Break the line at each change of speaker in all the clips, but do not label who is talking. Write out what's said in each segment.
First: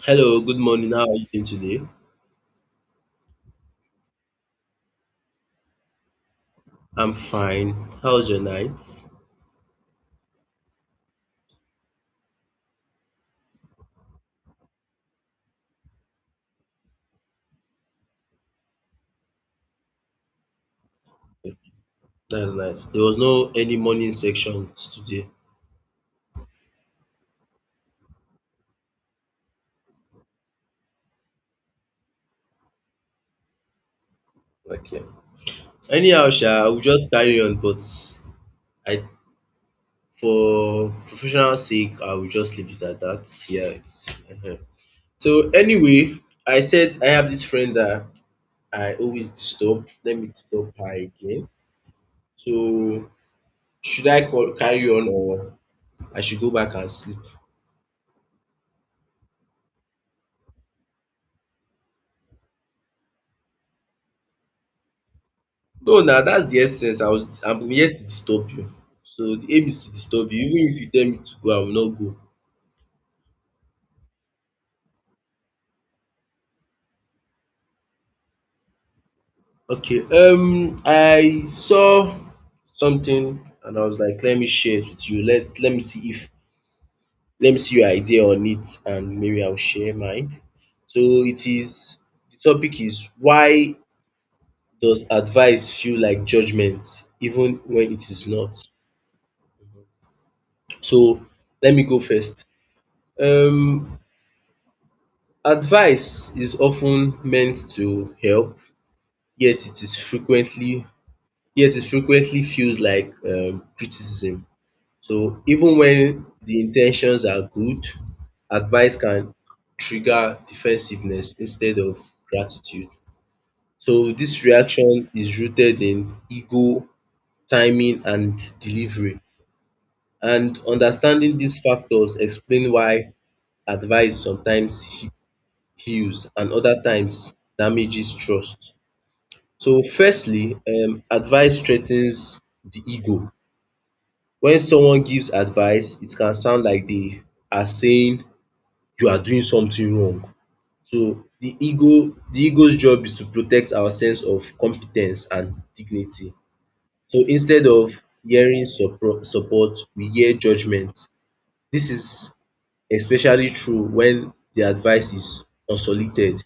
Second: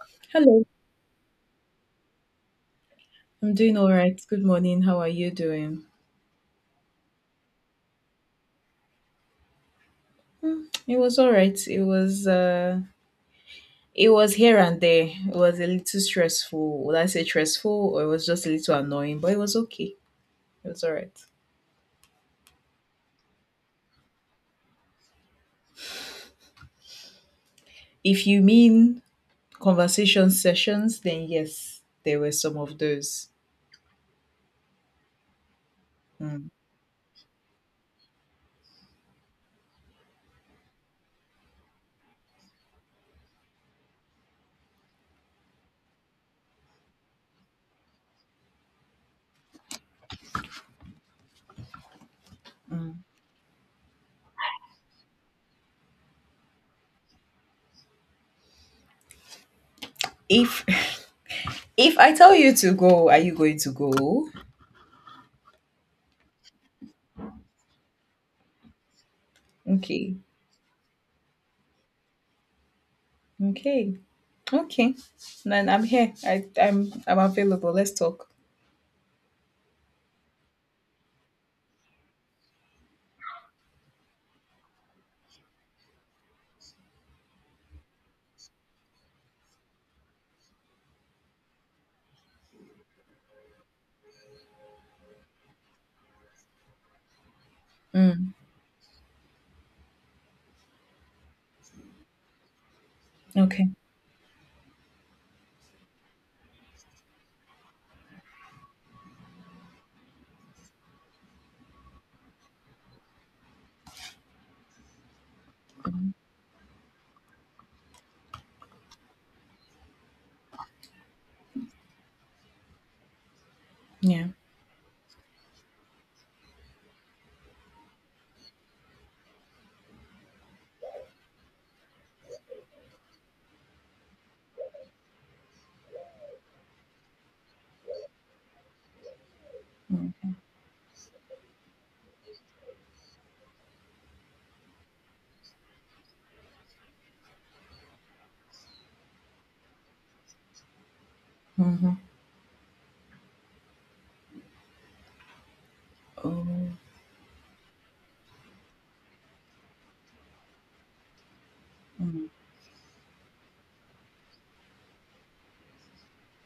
Hello, good
Hello.
morning. How are you doing today?
I'm doing all right. Good morning. How are you doing?
I'm fine. How's your night?
Hmm, it was all right. It was here and there. It was a little stressful. Would I say stressful, or it was just a little annoying, but it was okay. It was all right.
That's nice. There was no any morning section today.
If you mean conversation sessions, then yes, there were some of those.
Okay. Anyhow,
Mm,
sha, I will just carry on, but I for professional sake, I will just leave it at that. Yeah. Uh So anyway, I said I have this friend that I always disturb. Let me disturb her again. So
mm.
should I call, carry on or I should go back and sleep?
If if I tell you to go, are you going to go?
No, now that's the essence. I'm here to disturb you. So the aim is to
Okay.
disturb you. Even if you tell me to go, I will not go.
Okay. Okay. Then I'm here. I'm available. Let's talk.
Okay, I saw something and I was like, let me share it with you. Let me see if let me see your idea on it and maybe I'll share mine. So it is the topic is, why does advice feel like judgment even when it is
Mm,
not? So let me go first.
okay.
Um Advice is often meant to help, yet it is frequently yet it frequently feels like criticism. So even when the intentions are good, advice can trigger defensiveness instead of gratitude. So
Yeah.
this reaction is rooted in ego, timing and delivery. And understanding these factors explain why advice sometimes heals and other times damages trust. So firstly, advice threatens the ego. When someone gives advice, it can sound like they are saying you are doing something wrong. So
Mm-hmm.
the ego's job is to protect our sense of competence and dignity.
Oh.
So instead of hearing supro support, we hear judgement. This is especially true when the advice is unsolicited.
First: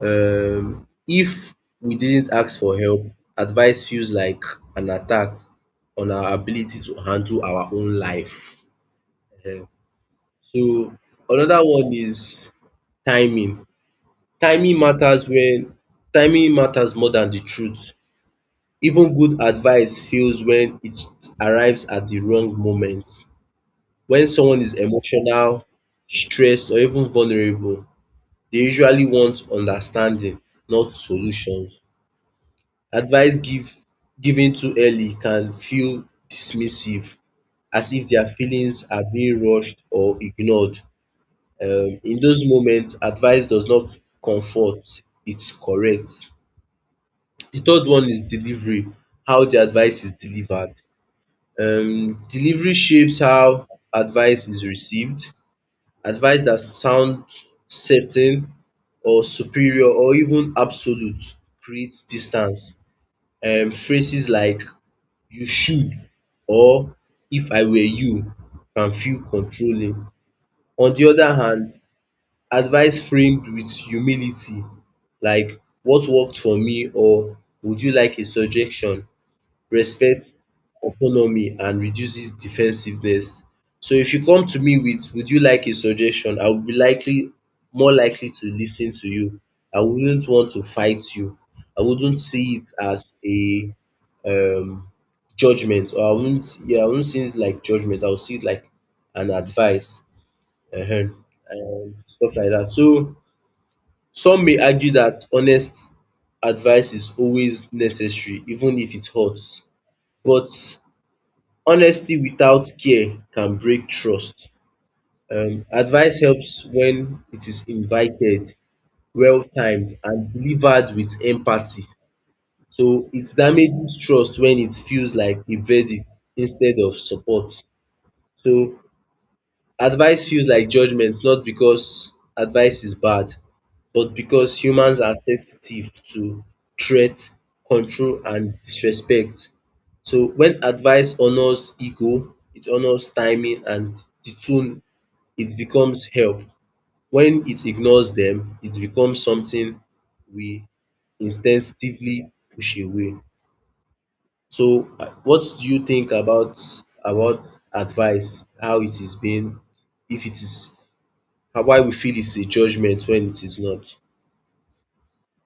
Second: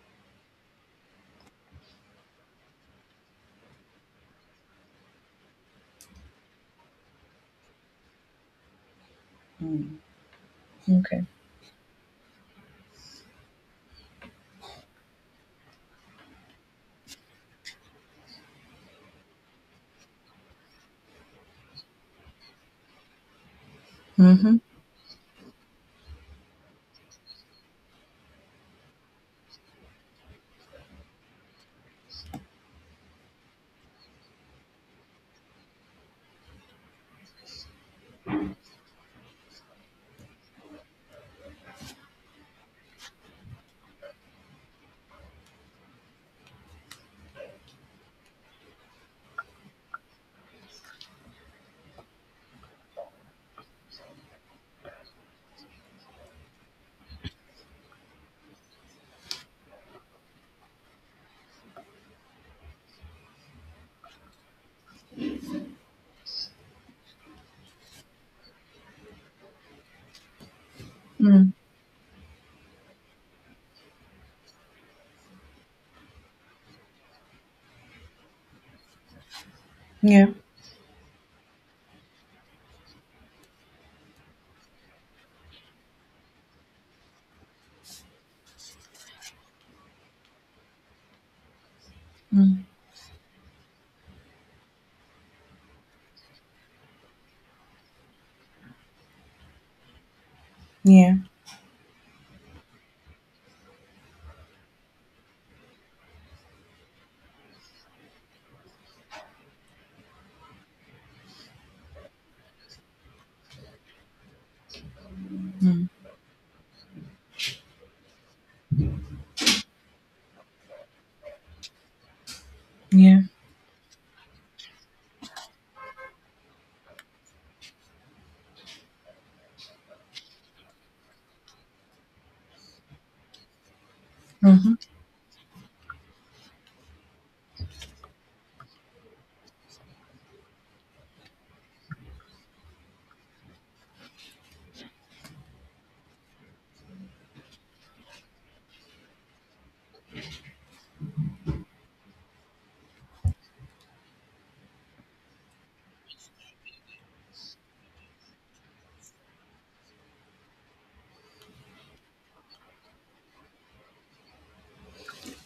If we didn't ask for help, advice feels like an attack on our ability to handle our own life. um
Mm-hmm.
So
Okay.
another one is timing. Timing matters when Timing matters more than the truth. Even good advice fails when it arrives at the wrong moment. When
Mm-hmm.
someone is emotional, stressed or even vulnerable, they usually want understanding, not solutions. Advice given too early can feel dismissive, as if their feelings are being rushed or ignored. In those moments, advice does not comfort, it corrects. The third one is delivery, how the advice is delivered. Delivery shapes how advice is received. Advice that sounds certain or superior or even absolute creates distance. Phrases like "you should" or "if I were you" can feel controlling. On the other
Mm.
hand, advice framed with humility, like "what worked for me" or "would you like a suggestion,"
Yeah.
respects autonomy and reduces defensiveness. So if you come to me with "would you like a suggestion," I would be likely more likely to listen to you. I wouldn't want to fight you. I wouldn't see
Mm.
it as a um judgement, or I wouldn't yeah, I wouldn't see it like judgement. I would see it like an advice,
Yeah.
um and stuff like that. So some may argue that honest advice is always necessary even if it hurts. But honesty without care can break trust. Advice helps when it is invited, well timed and delivered with empathy. So
Yeah.
it damages trust when it feels like a verdict instead of support. So advice feels like judgment, not because advice is bad, but because
Mm-hmm.
humans are sensitive to threat, control, and disrespect. So when advice honors ego, it honors timing and the tune, it becomes help. When it ignores them, it becomes something we instinctively push away. So what do you think about advice, how it is being, if it is, and why we feel it's a judgment when it is not?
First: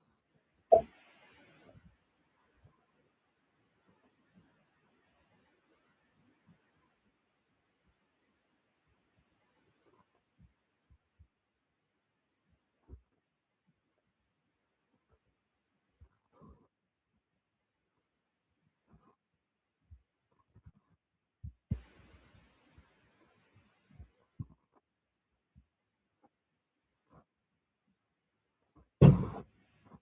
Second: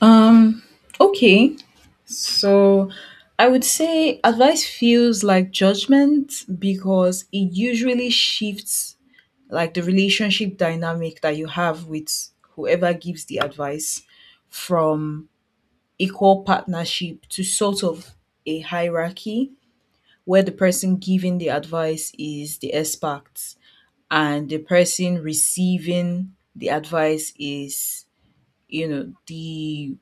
Um. Okay. So, I would say advice feels like judgment because it usually shifts like the relationship dynamic that you have with whoever gives the advice from equal partnership to sort of a hierarchy where the person giving the advice is the expert, and the person receiving the advice is, you know, the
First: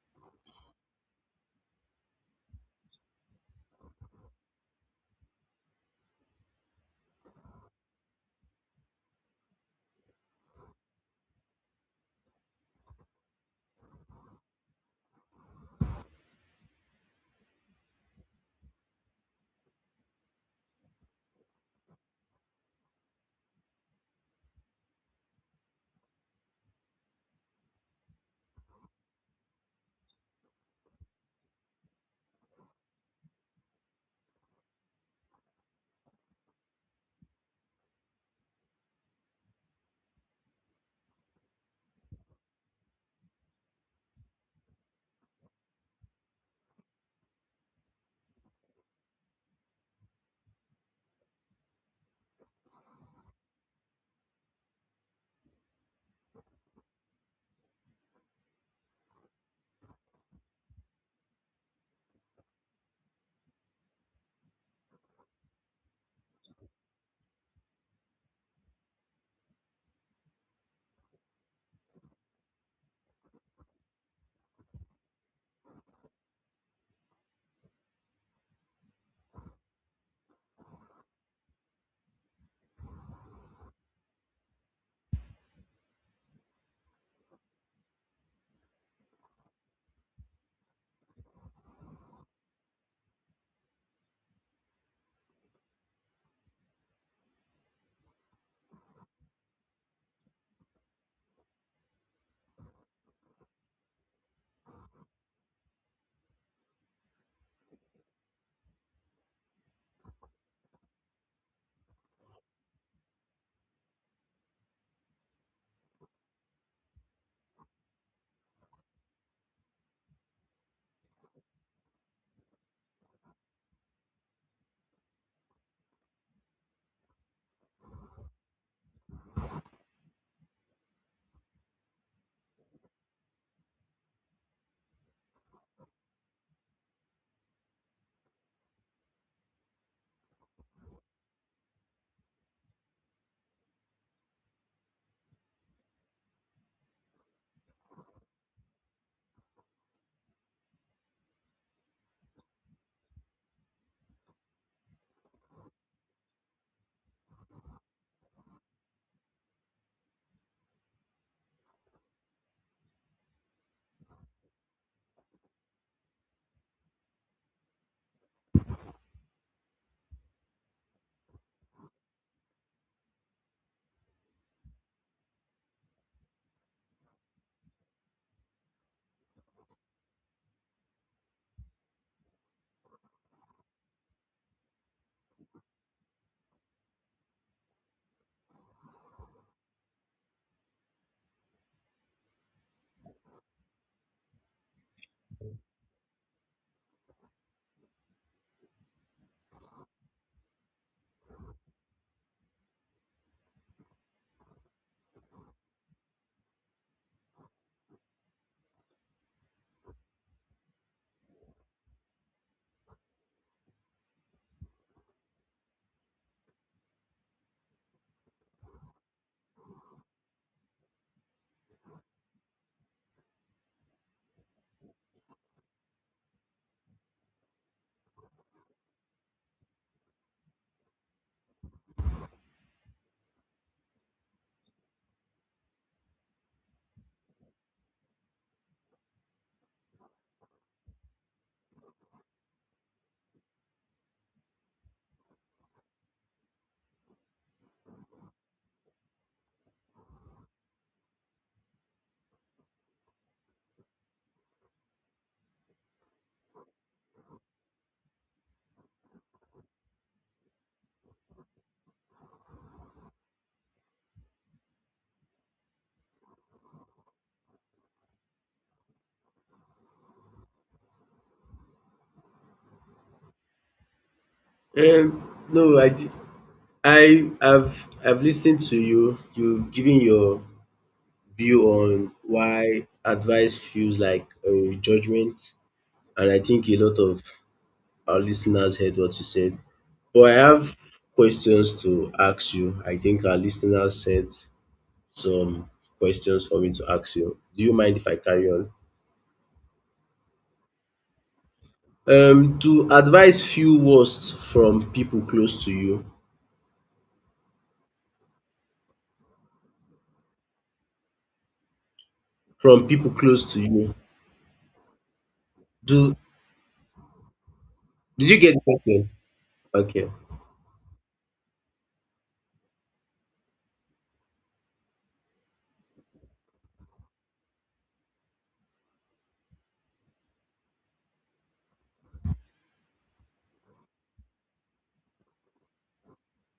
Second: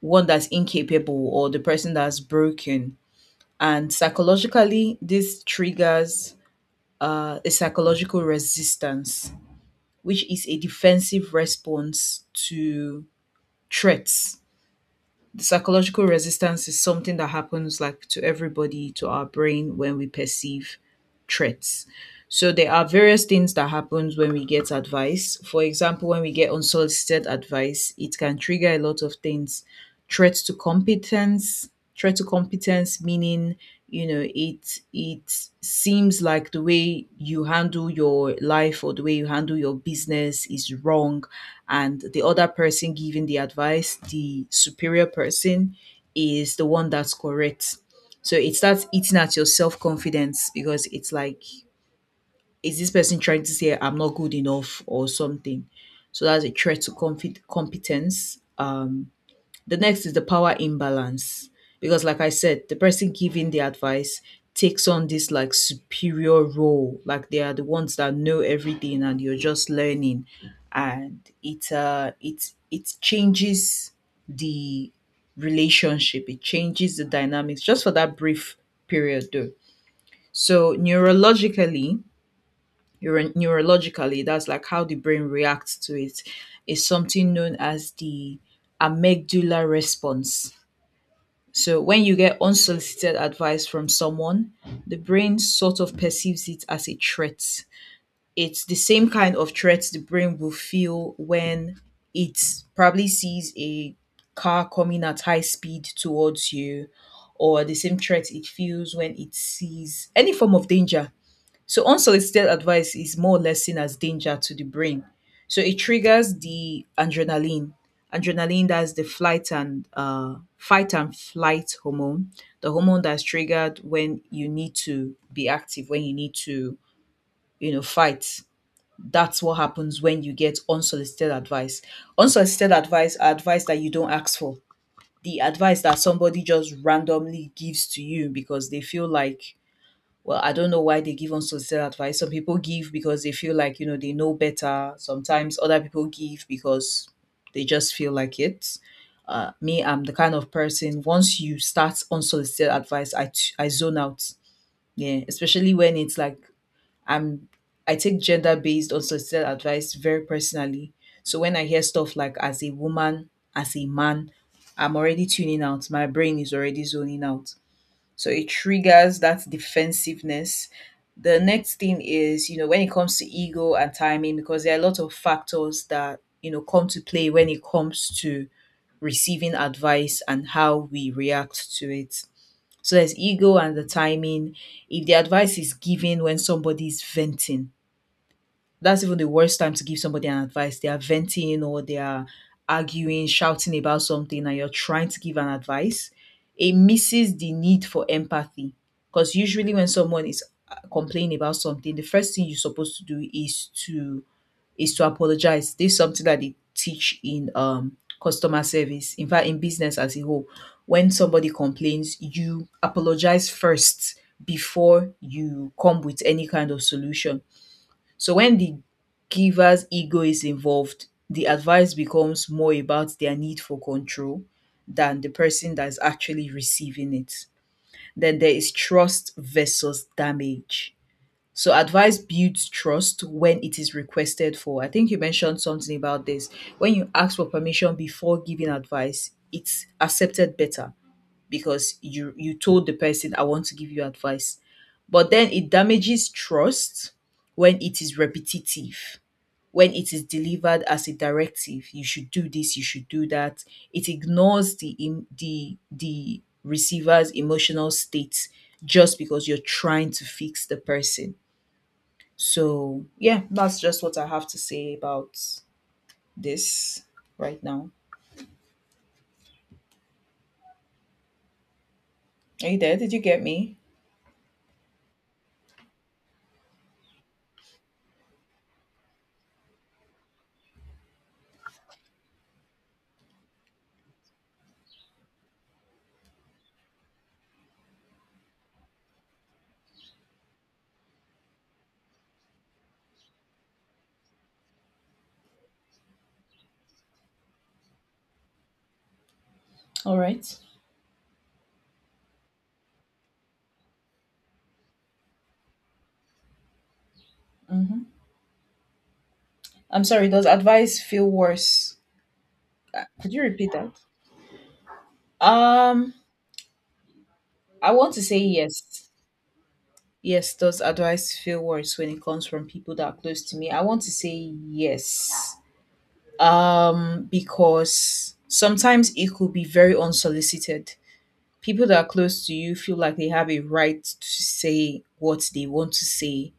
one that's incapable, or the person that's broken. And psychologically, this triggers a psychological resistance, which is a defensive response to threats. Psychological resistance is something that happens like to everybody, to our brain, when we perceive threats. So there are various things that happens when we get advice. For example, when we get unsolicited advice, it can trigger a lot of things. Threats to competence. Threat to competence meaning, you know, it seems like the way you handle your life or the way you handle your business is wrong, and the other person giving the advice, the superior person, is the one that's correct. So it starts eating at your self confidence because it's like, is this person trying to say I'm not good enough or something? So that's a threat to competence. The next is the power imbalance. Because, like I said, the person giving the advice takes on this like superior role. Like they are the ones that know everything and you're just learning. And it changes the relationship, it changes the dynamics just for that brief period though. So neurologically, neurologically, that's like how the brain reacts to it, is something known as the amygdala response. So when you get unsolicited advice from someone, the brain sort of perceives it as a threat. It's the same kind of threat the brain will feel when it probably sees a car coming at high speed towards you, or the same threat it feels when it sees any form of danger. So unsolicited advice is more or less seen as danger to the brain. So it triggers the adrenaline. Adrenaline, that's the flight and fight and flight hormone, the hormone that's triggered when you need to be active, when you need to, you know, fight. That's what happens when you get unsolicited advice. Unsolicited advice are advice that you don't ask for. The advice that somebody just randomly gives to you because they feel like, well, I don't know why they give unsolicited advice. Some people give because they feel like, you know, they know better. Sometimes other people give because they just feel like it. Me, I'm the kind of person, once you start unsolicited advice, I, I zone out. Yeah, especially when it's like I'm, I take gender based unsolicited advice very personally. So when I hear stuff like as a woman, as a man, I'm already tuning out. My brain is already zoning out. So it triggers that defensiveness. The next thing is, you know, when it comes to ego and timing, because there are a lot of factors that, you know, come to play when it comes to receiving advice and how we react to it. So there's ego and the timing. If the advice is given when somebody's venting, that's even the worst time to give somebody an advice. They are venting, or they are arguing, shouting about something, and you're trying to give an advice. It misses the need for empathy. Because usually, when someone is complaining about something, the first thing you're supposed to do is to apologize. This is something that they teach in customer service. In fact, in business as a whole, when somebody complains, you apologize first before you come with any kind of solution. So when the giver's ego is involved, the advice becomes more about their need for control than the person that's actually receiving it. Then there is trust versus damage. So advice builds trust when it is requested for. I think you mentioned something about this. When you ask for permission before giving advice, it's accepted better because you told the person I want to give you advice. But then it damages trust when it is repetitive, when it is delivered as a directive, you should do this, you should do that, it ignores the em- the receiver's emotional state, just because you're trying to fix the person. So yeah, that's just what I have to say about this right now. Are you there? Did you get me?
No, I, di- I have I've listened to you. You've given your view on why advice feels like a judgment, and I think a lot of our listeners heard what you said. But I have questions to ask you. I think our listeners sent some questions for me to ask you. Do you mind if I carry on?
All right.
Do advice feel worse from people close to you?
Mm-hmm. I'm sorry, does advice feel worse?
From people
Could you
close to
repeat that?
you.
um
Do
I want to
Did you
say
get the question?
yes.
Okay,
Yes, does advice feel worse when it comes from people that are close to me? I want to say yes. Because sometimes it could be very unsolicited. People that are close to you feel like they have a right to say what they want to say,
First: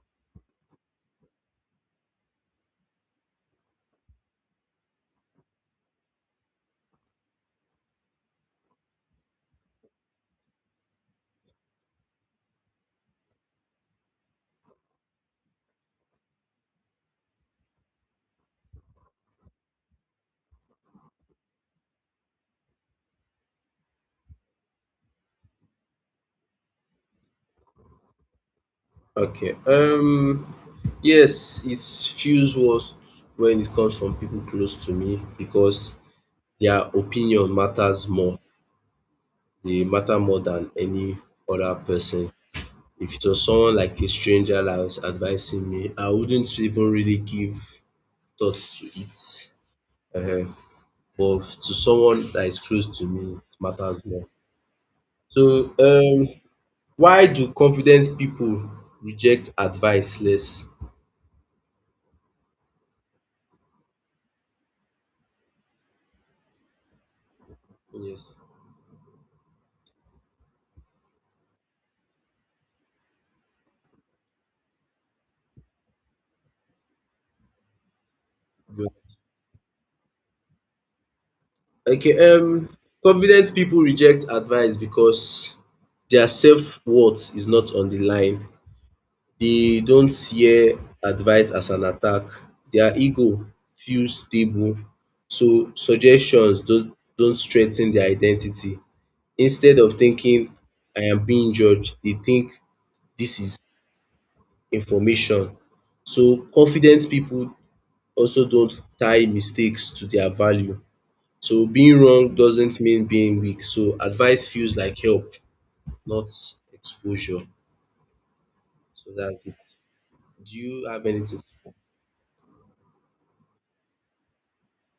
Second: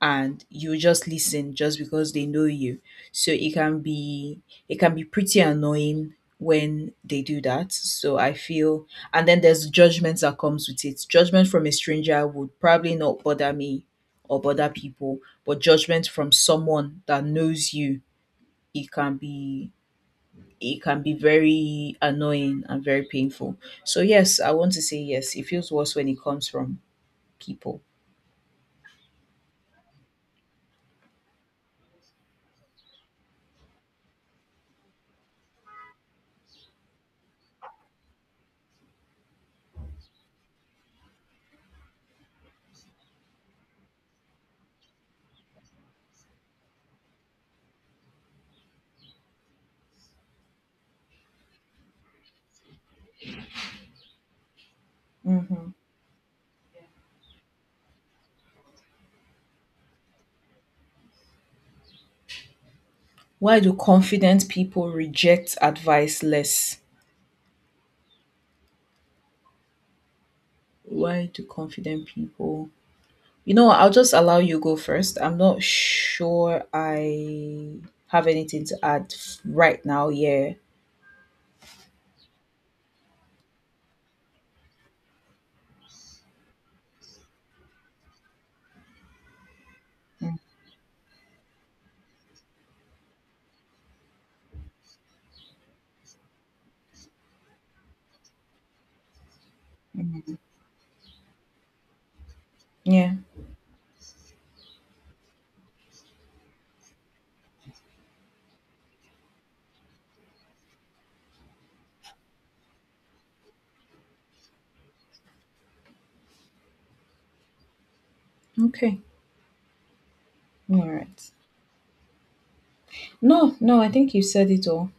and you just listen just because they know you. So it can be pretty annoying when they do that. So I feel, and then there's judgments that comes with it. Judgment from a stranger would probably not bother me or bother people, but judgment from someone that knows you, it can be it can be very annoying and very painful. So yes, I want to say yes. It feels worse when it comes from people.
okay. Yes, it feels worse when it comes from people close to me because their opinion matters more. They matter more than any other person. If it was someone like a stranger that was advising me, I wouldn't even really give thought to it. Uh, but to someone that is close to me, it matters more.
Mhm.
So why do confident people reject advice less?
Why do confident people reject advice less?
Yes.
Why do confident people? You know, what, I'll just allow you go first. I'm not sure I have anything to
Good.
add right now. Yeah.
Okay, confident people reject advice because their self-worth is not on the line. They don't
Mm,
hear advice as an attack. Their ego feels stable, so suggestions don't threaten their identity. Instead of
mhm.
thinking "I am being judged," they think,
Yeah.
"this is information." So confident people also don't tie mistakes to their value. So being wrong doesn't mean being weak. So advice feels like help, not exposure.
Okay.
So that's it. Do you
All
have
right.
anything to say?
No, no, I think you said it all.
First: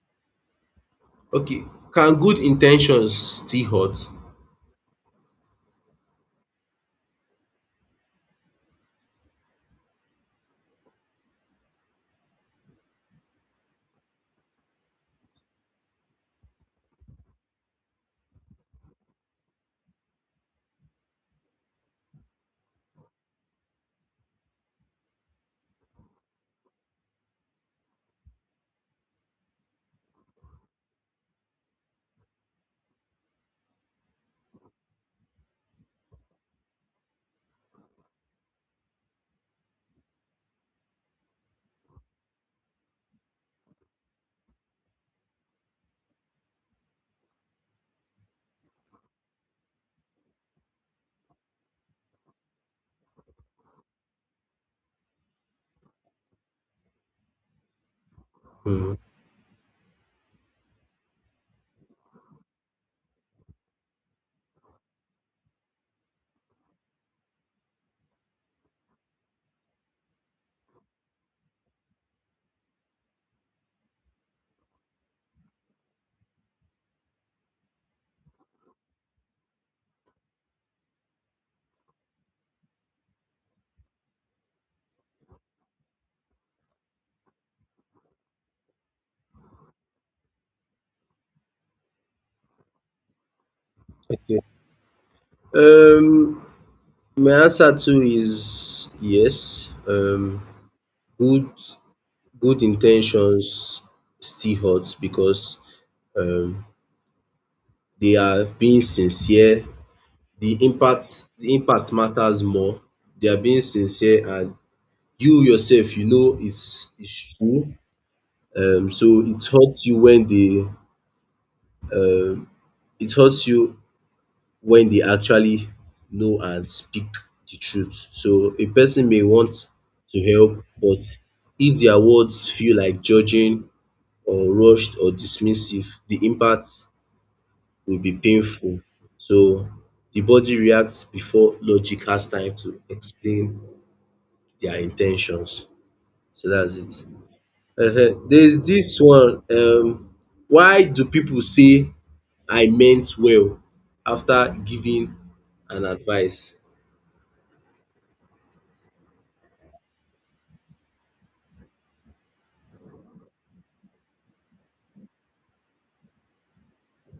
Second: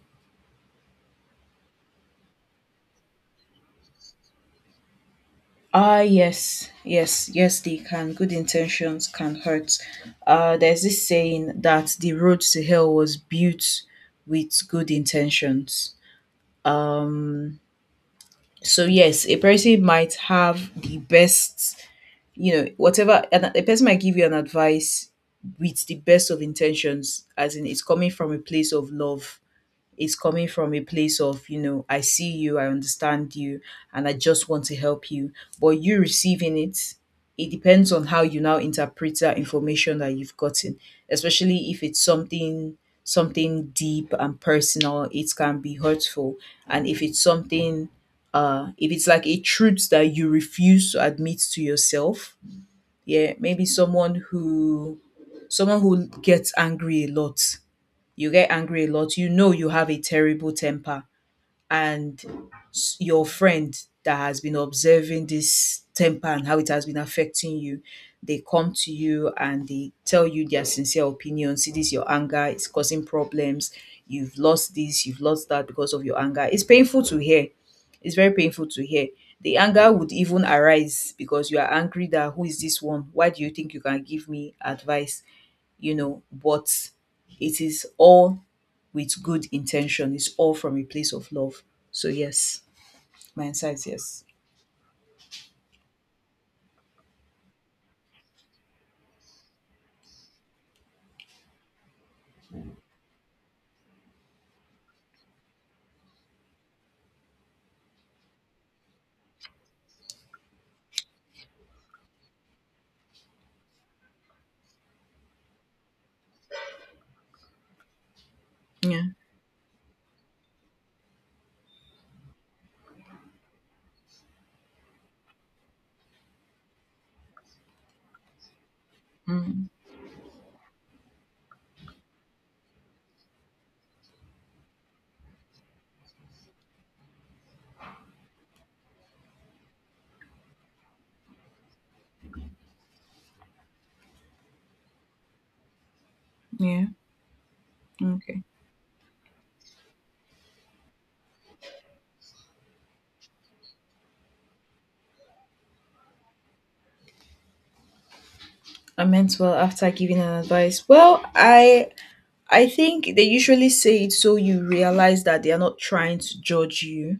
Okay. Can good intentions still hurt?
Ah, yes, yes, yes, they can. Good intentions can hurt. There's this saying that the road to hell was built with good intentions. So yes, a person might have the best, you know, whatever, and a person might give you an advice with the best of intentions, as in it's coming from a place of love, it's coming from a place of, you know, I see you, I understand you, and I just want to help you. But you receiving it, it depends on how you now interpret that information that you've gotten, especially if it's something deep and personal, it can be hurtful. And if it's something, if it's like a truth that you refuse to admit to yourself, yeah, maybe someone who gets angry a lot, you get angry a
Hmm.
lot, you know you have a terrible temper, and your friend that has been observing this temper and how it has been affecting you, they come to you and they tell you their sincere opinion. See, this your anger, it's causing problems. You've lost this, you've lost that because of your anger. It's painful to hear. It's very painful to hear. The anger would even arise because you are angry that who is this one? Why do you think you can give me advice? You know, but it is all with good intention. It's all from a place of love. So yes, my insight is yes.
Okay. Um, my answer to is yes. Good good intentions still hurt because um they are being sincere. The impact matters more. They are being sincere and you yourself, it's true. Um
Yeah.
so it hurts you when um it hurts you they actually know and speak the truth. So a person may want
Mm.
to help, but if their words feel like judging or rushed or dismissive, the impact will be painful. So the body reacts before logic has time to explain their intentions. So that's
Yeah.
it. There
Okay.
is this one. Why do people say "I meant well" after giving an advice?
I meant well after giving an advice. Well, I think they usually say it so you realize that they are not trying to judge you,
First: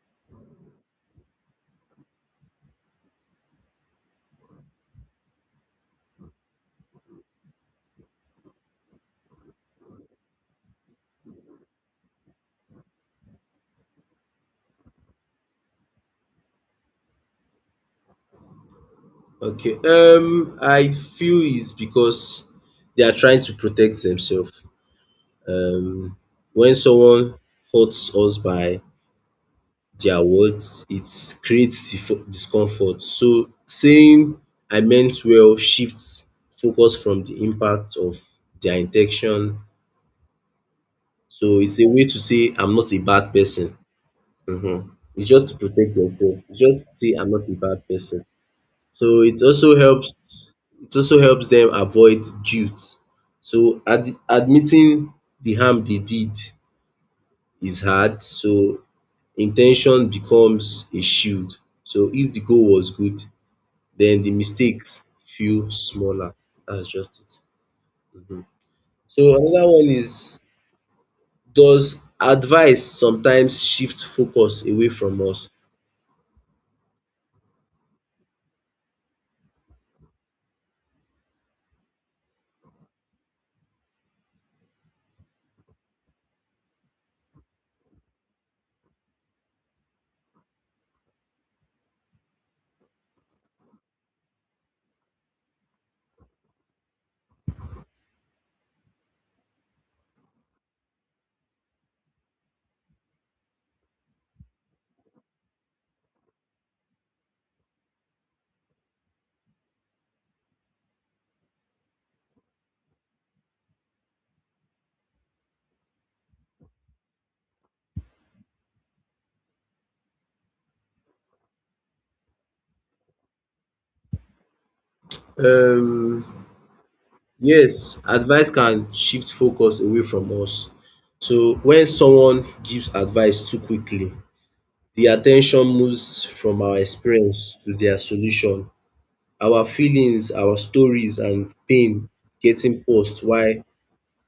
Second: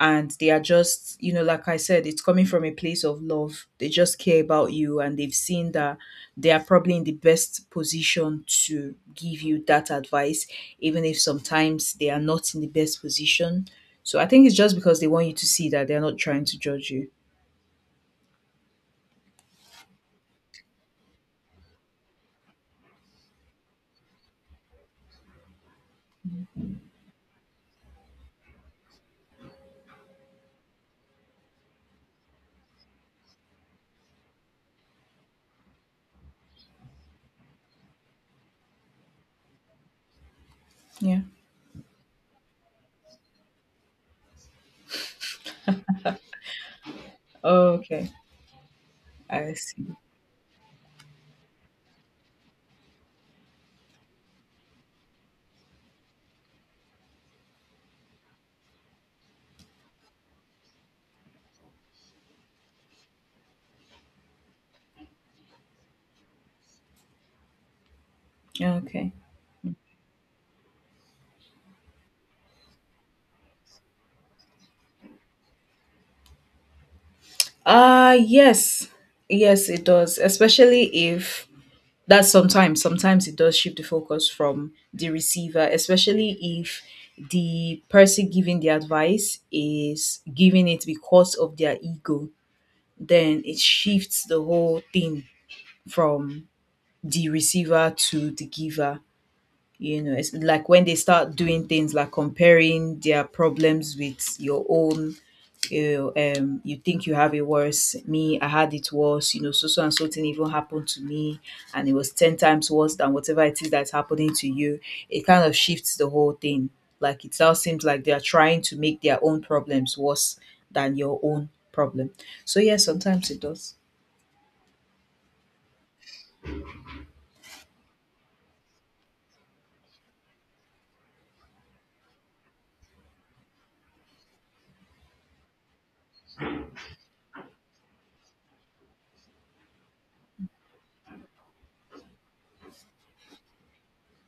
and they are just, you know, like I said, it's coming from a place of love. They just care about you and they've seen that they are probably in the best position to give you that advice, even if sometimes they are not in the best position. So I think it's just because they want you to see that they're not trying to judge you.
Okay, I feel is because they are trying to protect themselves. Um when someone hurts us by their words, it creates discomfort. So saying "I meant well" shifts focus from the impact of their intention.
Yeah.
So it's a way to say, "I'm not a bad person." Mhm. It's just to protect yourself. It's just to say, "I'm not a bad
Okay.
person." So it
I
also
see.
helps. It also helps them avoid guilt. So admitting the harm they did is hard. So intention becomes a shield. So if the goal was good, then the mistakes feel smaller. That's just it. Mhm.
Okay.
So another one is, does advice sometimes shift focus away from us?
Yes. Yes, it does. Especially if That's sometimes, sometimes it does shift the focus from the receiver, especially if the person giving the advice is giving it because of their ego. Then it shifts the whole thing from the receiver to the giver. You know, it's like when they start doing things like comparing their problems with your own. You think you have it worse. Me, I had it worse. So so and so thing even happened to me, and it was 10 times worse than whatever it is that's happening to you. It kind of shifts the whole thing. Like, it now seems like they are trying to make their own problems worse than your own problem. So yes, sometimes it does.
um Yes, advice can shift focus away from us. So when someone gives advice too quickly, the attention moves from our experience to their solution. Our feelings, our stories and pain getting paused while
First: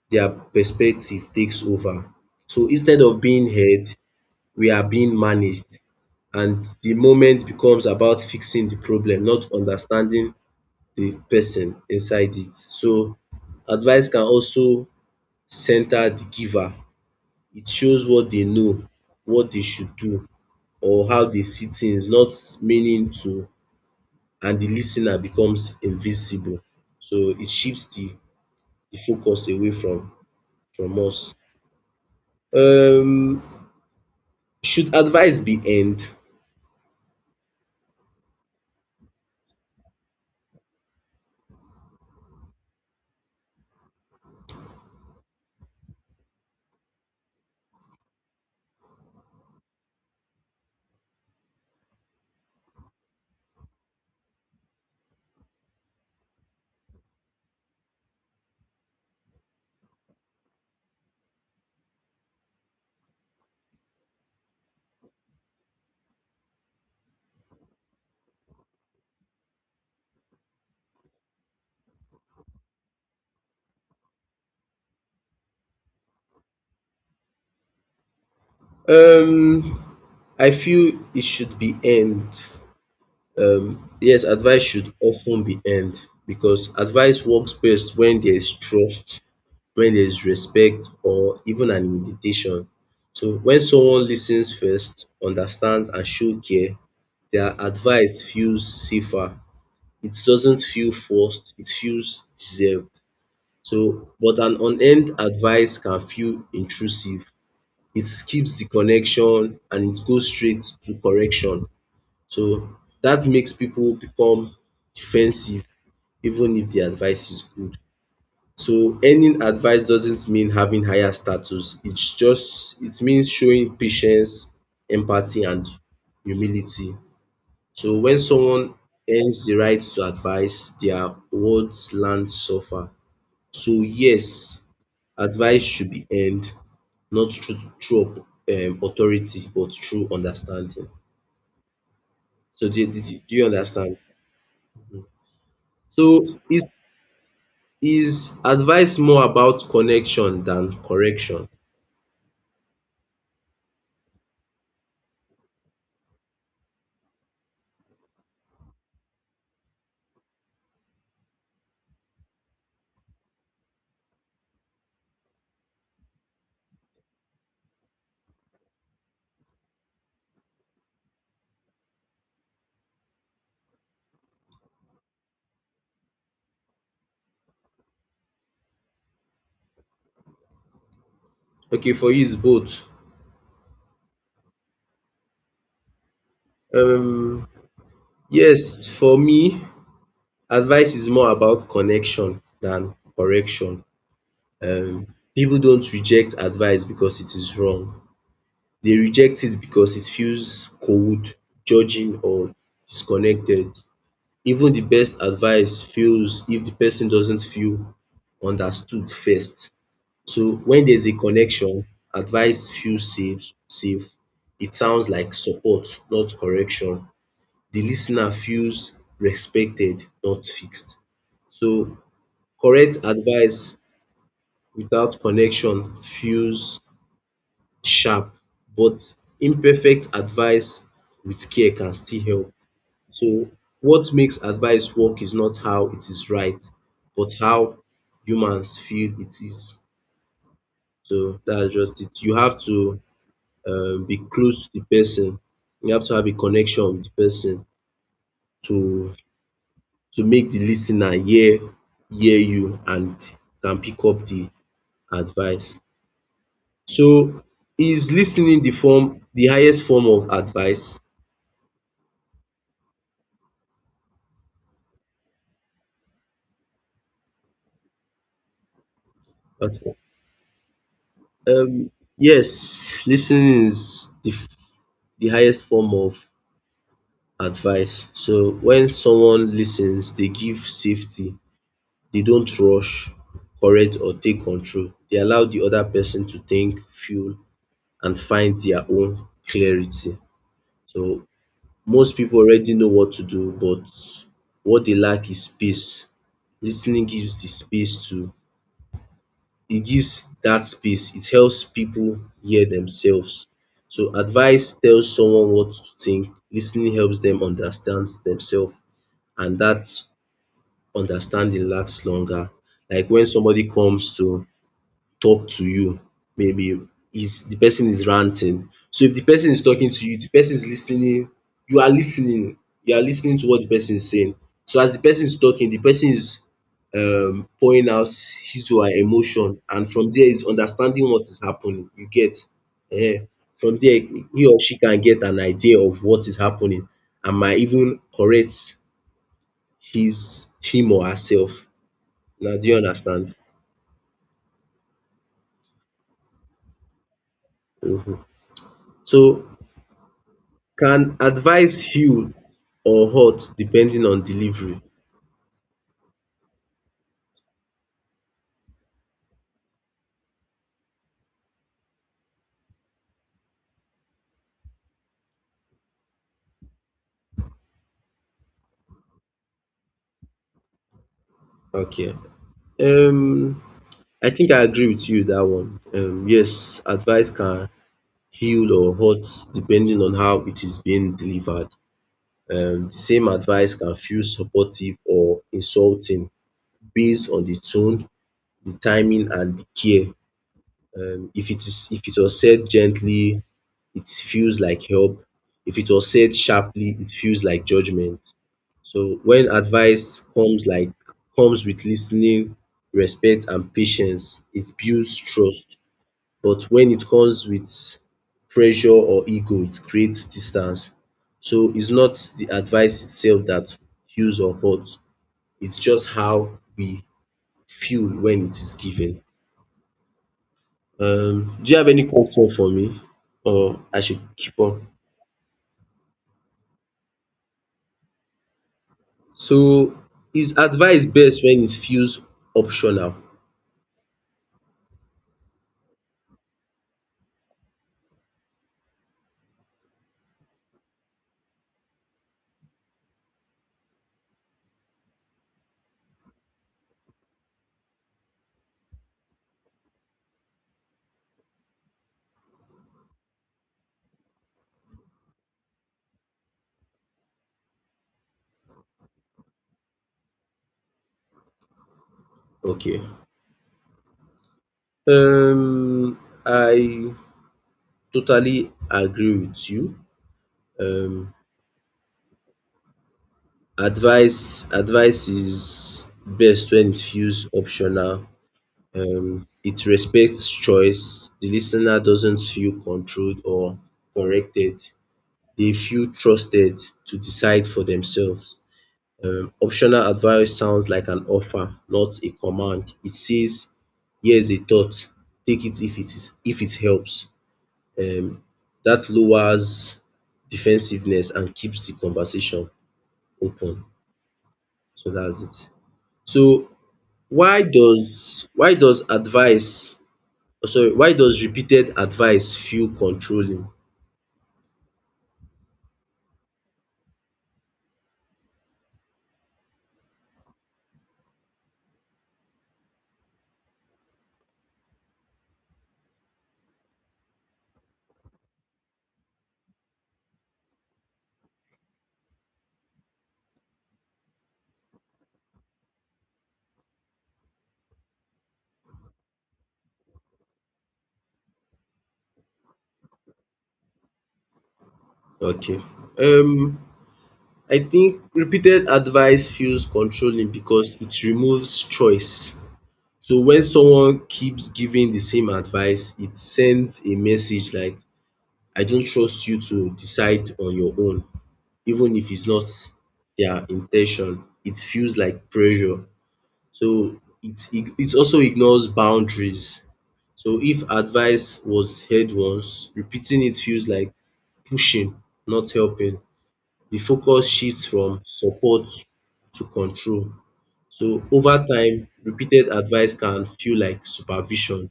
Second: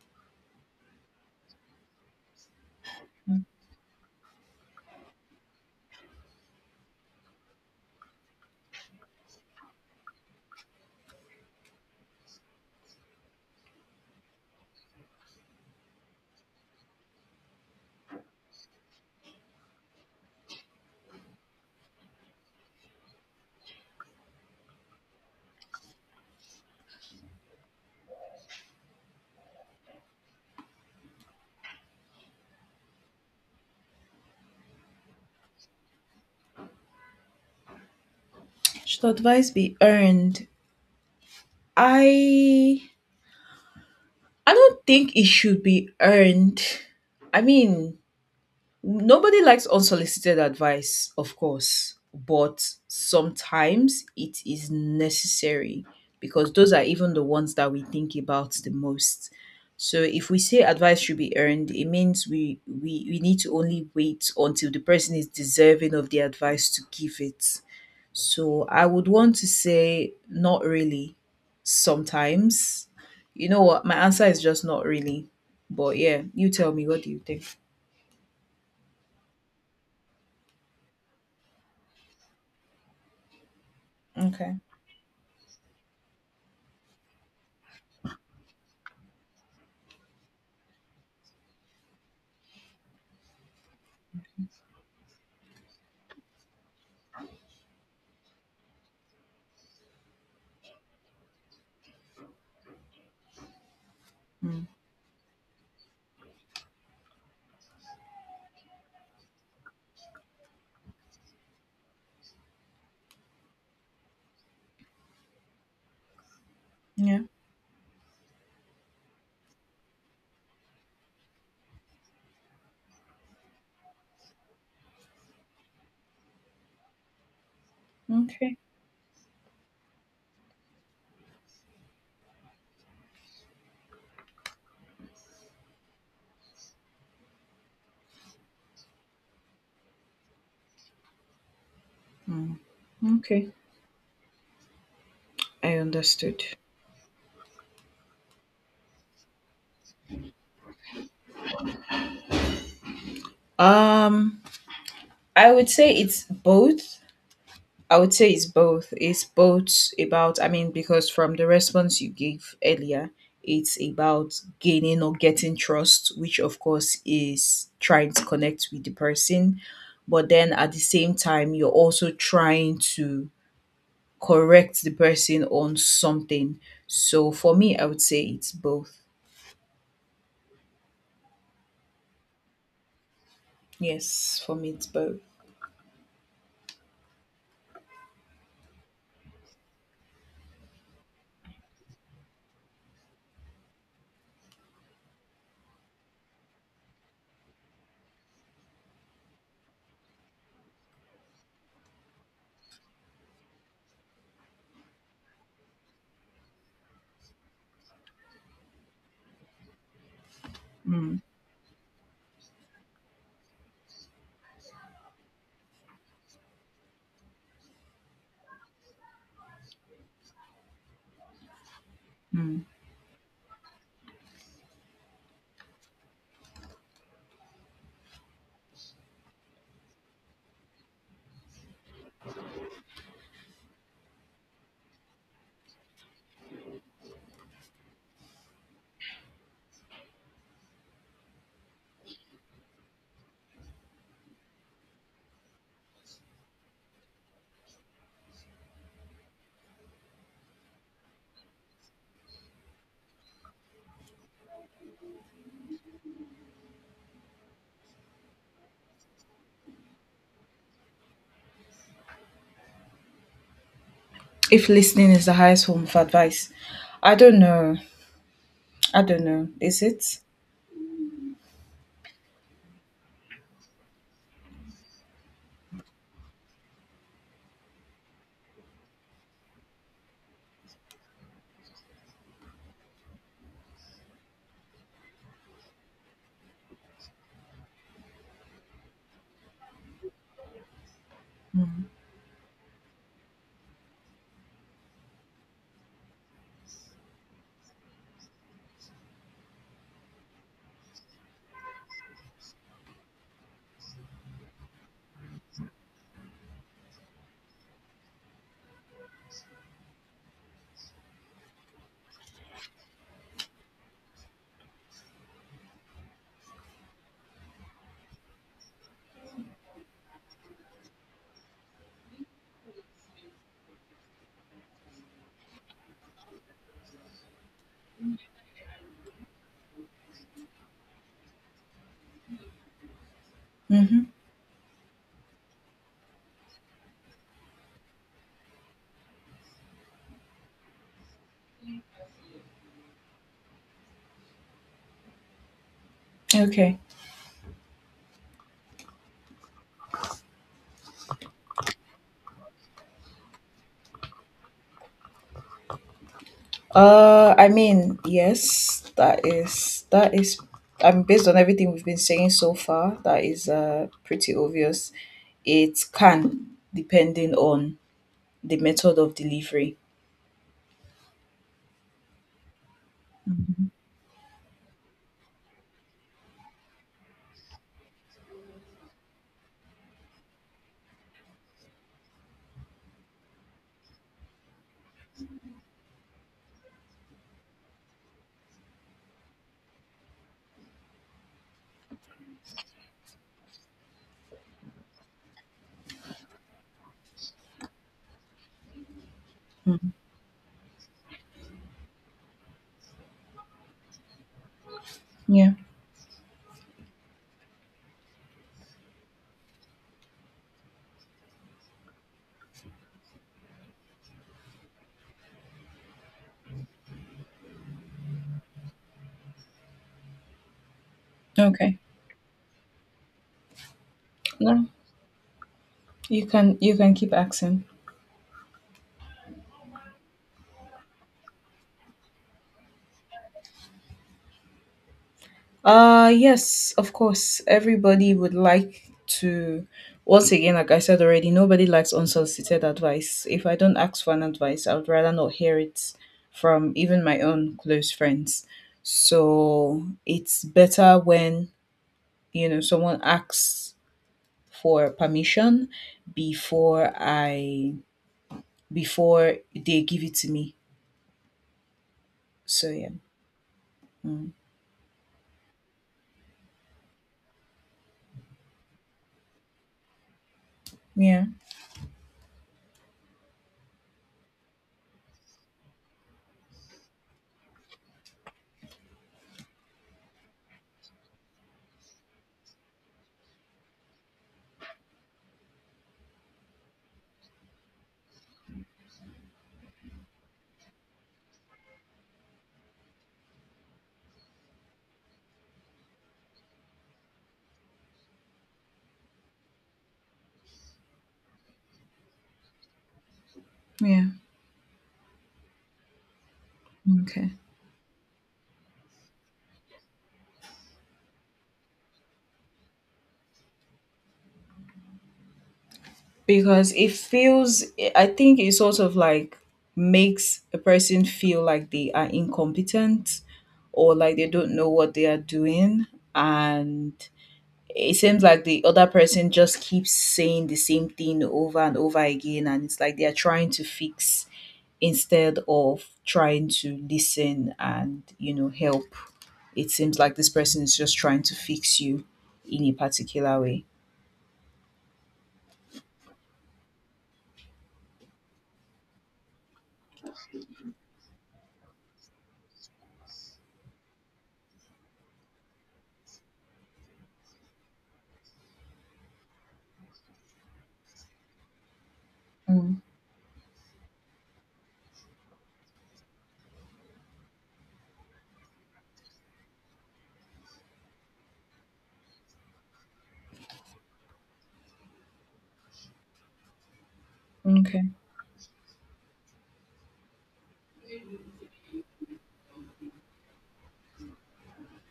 their perspective takes over. So instead of being heard, we are being managed, and the moment becomes about fixing the problem, not understanding the person inside it. So advice can also center the giver. It shows what they know, what they should do or how they see things, not meaning to, and the listener becomes invisible. So it shifts the focus away from us. Um should advice be end?
Should advice be earned? I i don't think it should be earned. I mean, nobody likes unsolicited advice, of course, but sometimes it is necessary because those are even the ones that we think about the most. So if we say advice should be earned, it means we need to only wait until the person is deserving of the advice to give it. So I would want to say not really, sometimes. You know what? My answer is just not really. But yeah, you tell me. What do you think?
Um I feel it should be end. Yes,
Okay.
advice should often be earned because advice works best when there is trust, when there is respect, or even an invitation. So when someone listens first, understands, and show care, their advice feels safer. It doesn't feel forced, it feels deserved. So, but an unearned advice can feel intrusive. It skips the connection and it goes straight to correction. So that makes people become defensive even if the
Yeah.
advice is good. So earning advice doesn't mean having higher status. It's just it means showing patience, empathy and humility. So when
Okay.
someone earns the right to advice, their words land suffer. So yes, advice should be earned, not through through authority, but through understanding. So do you
Okay,
understand?
I
So
understood.
it's is advice more about connection than correction?
Um, I would say it's both. I would say it's both. It's both about, I mean, because from the response you gave earlier, it's about gaining or getting trust, which of course is trying to connect with the person. But then at the same time, you're also trying to correct the person on something. So for me, I would say it's both.
Okay, for you it's both.
Yes, for me, it's both.
Um, yes, for me, advice is more about connection than correction. Um, people don't reject advice because it is wrong. They reject it because it feels cold, judging, or disconnected. Even the best advice fails if the person doesn't feel understood first. So when there's a
Mm.
connection, advice feels safe. It sounds like support, not correction. The listener feels respected, not fixed. So correct advice without connection feels sharp, but imperfect advice with care can still help. So what makes advice work is not how it is right, but how humans feel it is. So that's just it. You have to be close to the person. You have to have a connection with the person to to make the listener hear you and can pick up the advice. So is listening the highest form of advice?
If listening is the highest form of advice, I don't know. I don't know. Is
Okay.
it?
Um yes, listening is the highest form of advice. So when someone listens, they give safety. They don't rush, correct or take control. They allow the other person to think, feel and find their own clarity. So most people already know what to do, but what they lack is space. Lis ten ing gives the space to, it gives that space. It helps people hear themselves. So advice tells someone what to think, lis ten ing helps them understand themselves, and that understanding lasts longer. Like when somebody comes to talk to you, maybe is the person is ranting. So if the person is talking to you, the person is listening. You are listening. You are listening to what the person is saying. So as the person is talking, the person is pouring out his or her emotion, and from there is understanding what is happening. You get? um From there
Mm-hmm.
he or she can get an idea of what is happening and might even correct his him or herself. Now do you understand?
Okay.
So can advise heal or hurt depending on delivery.
I mean, yes, that is, that is. I mean, based on everything we've been saying so far, that is pretty obvious. It can, depending on the method of delivery.
Okay. Um I think I agree with you that one. Yes, advice can heal or hurt depending on how it is being delivered. The same advice can feel supportive or insulting based on the tone, the timing and the care. If it is if it was said gently, it feels like help. If it was said sharply, it feels like judgment. So when advice comes like comes with listening, respect and patience, it builds
Yeah.
trust. But when it comes with pressure or ego, it creates distance. So it's not the advice itself that heals or hurts. It's just how we feel when it is given. Do you
Okay.
have any question for me? Or I should keep
No,
on?
you can keep asking.
So is advice best when it feels optional?
Yes, of course. Everybody would like to, once again, like I said already, nobody likes unsolicited advice. If I don't ask for an advice, I would rather not hear it from even my own close friends. So it's better when, you know, someone asks for permission before I before they give it to me. So yeah.
Okay.
Mm.
um I totally agree with you.
Yeah.
um advice is best when it feels optional. It respects choice. The listener doesn't feel controlled or corrected. They feel trusted to decide for themselves. Optional advice sounds like an offer, not a command. It says, here's a thought, take it if it helps. um Dat lowers defensiveness and keeps the conversation open.
Yeah.
So that's it. So
Okay.
why does advice oh, sorry, why does repeated advice feel controlling?
Because it feels, I think it sort of like makes a person feel like they are incompetent, or like they don't know what they are doing. And it seems like the other person just keeps saying the same thing over and over again, and it's like they are trying to fix instead of trying to listen and, you know, help. It seems like this person is just trying to fix you in a particular way.
Okay. um I think repeated advice feels controlling because it removes choice. So when someone keeps giving the same advice, it sends a message like I don't trust you to decide on your own. Even if it's not
Mm,
their intention, it feels like pressure. So it also ignores boundaries. So if advice was heard once, repeating it feels like pushing, not helping. The focus shifts
okay.
from support to control. So over time, repeated advice can feel like supervision.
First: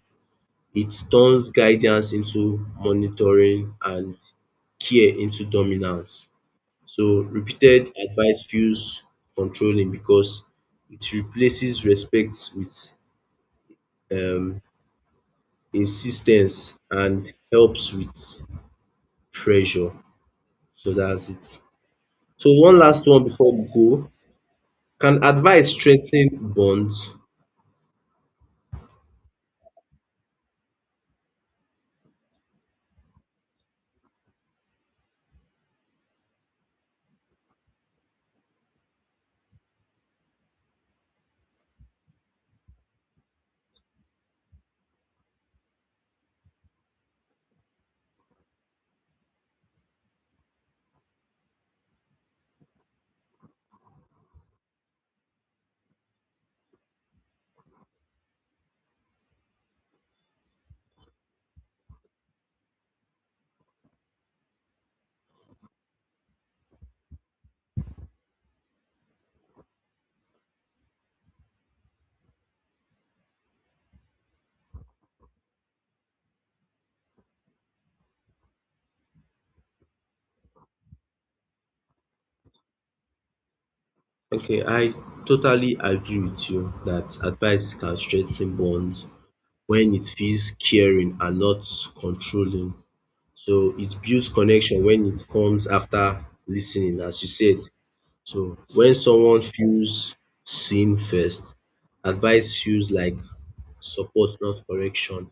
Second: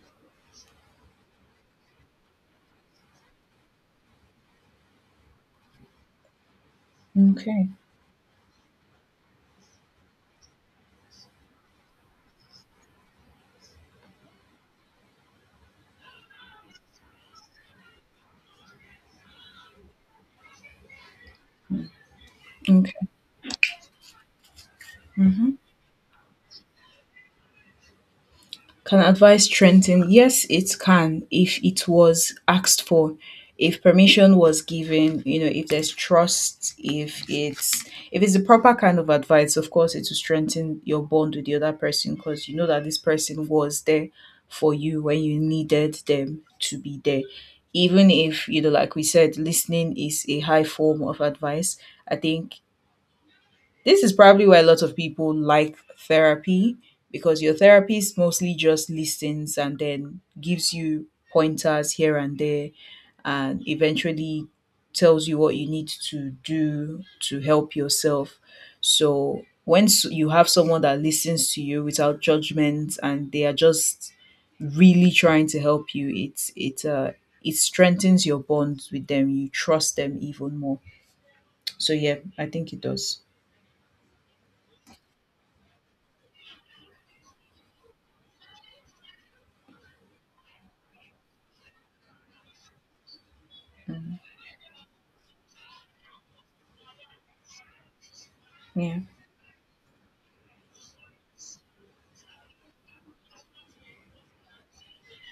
It turns guidance into monitoring and care into dominance. So
Okay.
repeated advice feels controlling because it replaces respect with um insis and helps with pressure. So that's it. So one last
Okay.
one before we go. Can
Hmm.
advice strengthen bonds?
Can advice strengthen? Yes, it can. If it was asked for, if permission was given, you know, if there's trust, if it's the proper kind of advice, of course it will strengthen your bond with the other person because you know that this person was there for you when you needed them to be there. Even if, you know, like we said, listening is a high form of advice. I think this is probably why a lot of people like therapy, because your therapist mostly just listens and then gives you pointers here and there, and eventually tells you what you need to do to help yourself. So, once you have someone that listens to you without judgment and they are just really trying to help you, it it strengthens your bonds with them. You trust them even more. So yeah, I think it does.
Okay, I totally agree with you that advice can strengthen bonds when it feels caring and not controlling. So it
Mhm.
builds connection when it comes after listening, as you said. So when
Yeah.
someone feels seen first, advice feels like support, not correction.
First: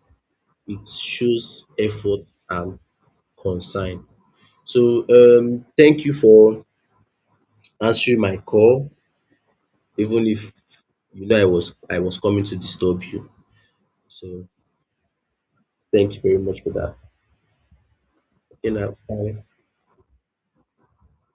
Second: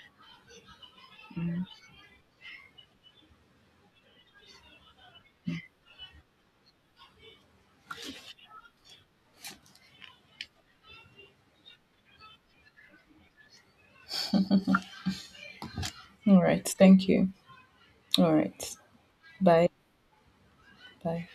It shows effort and concern. So thank you for answering my call, even if you know I was coming to disturb you. So thank you very
All
much
right.
for that.
Thank you. All
Okay
right.
now. Bye.
Bye. Bye.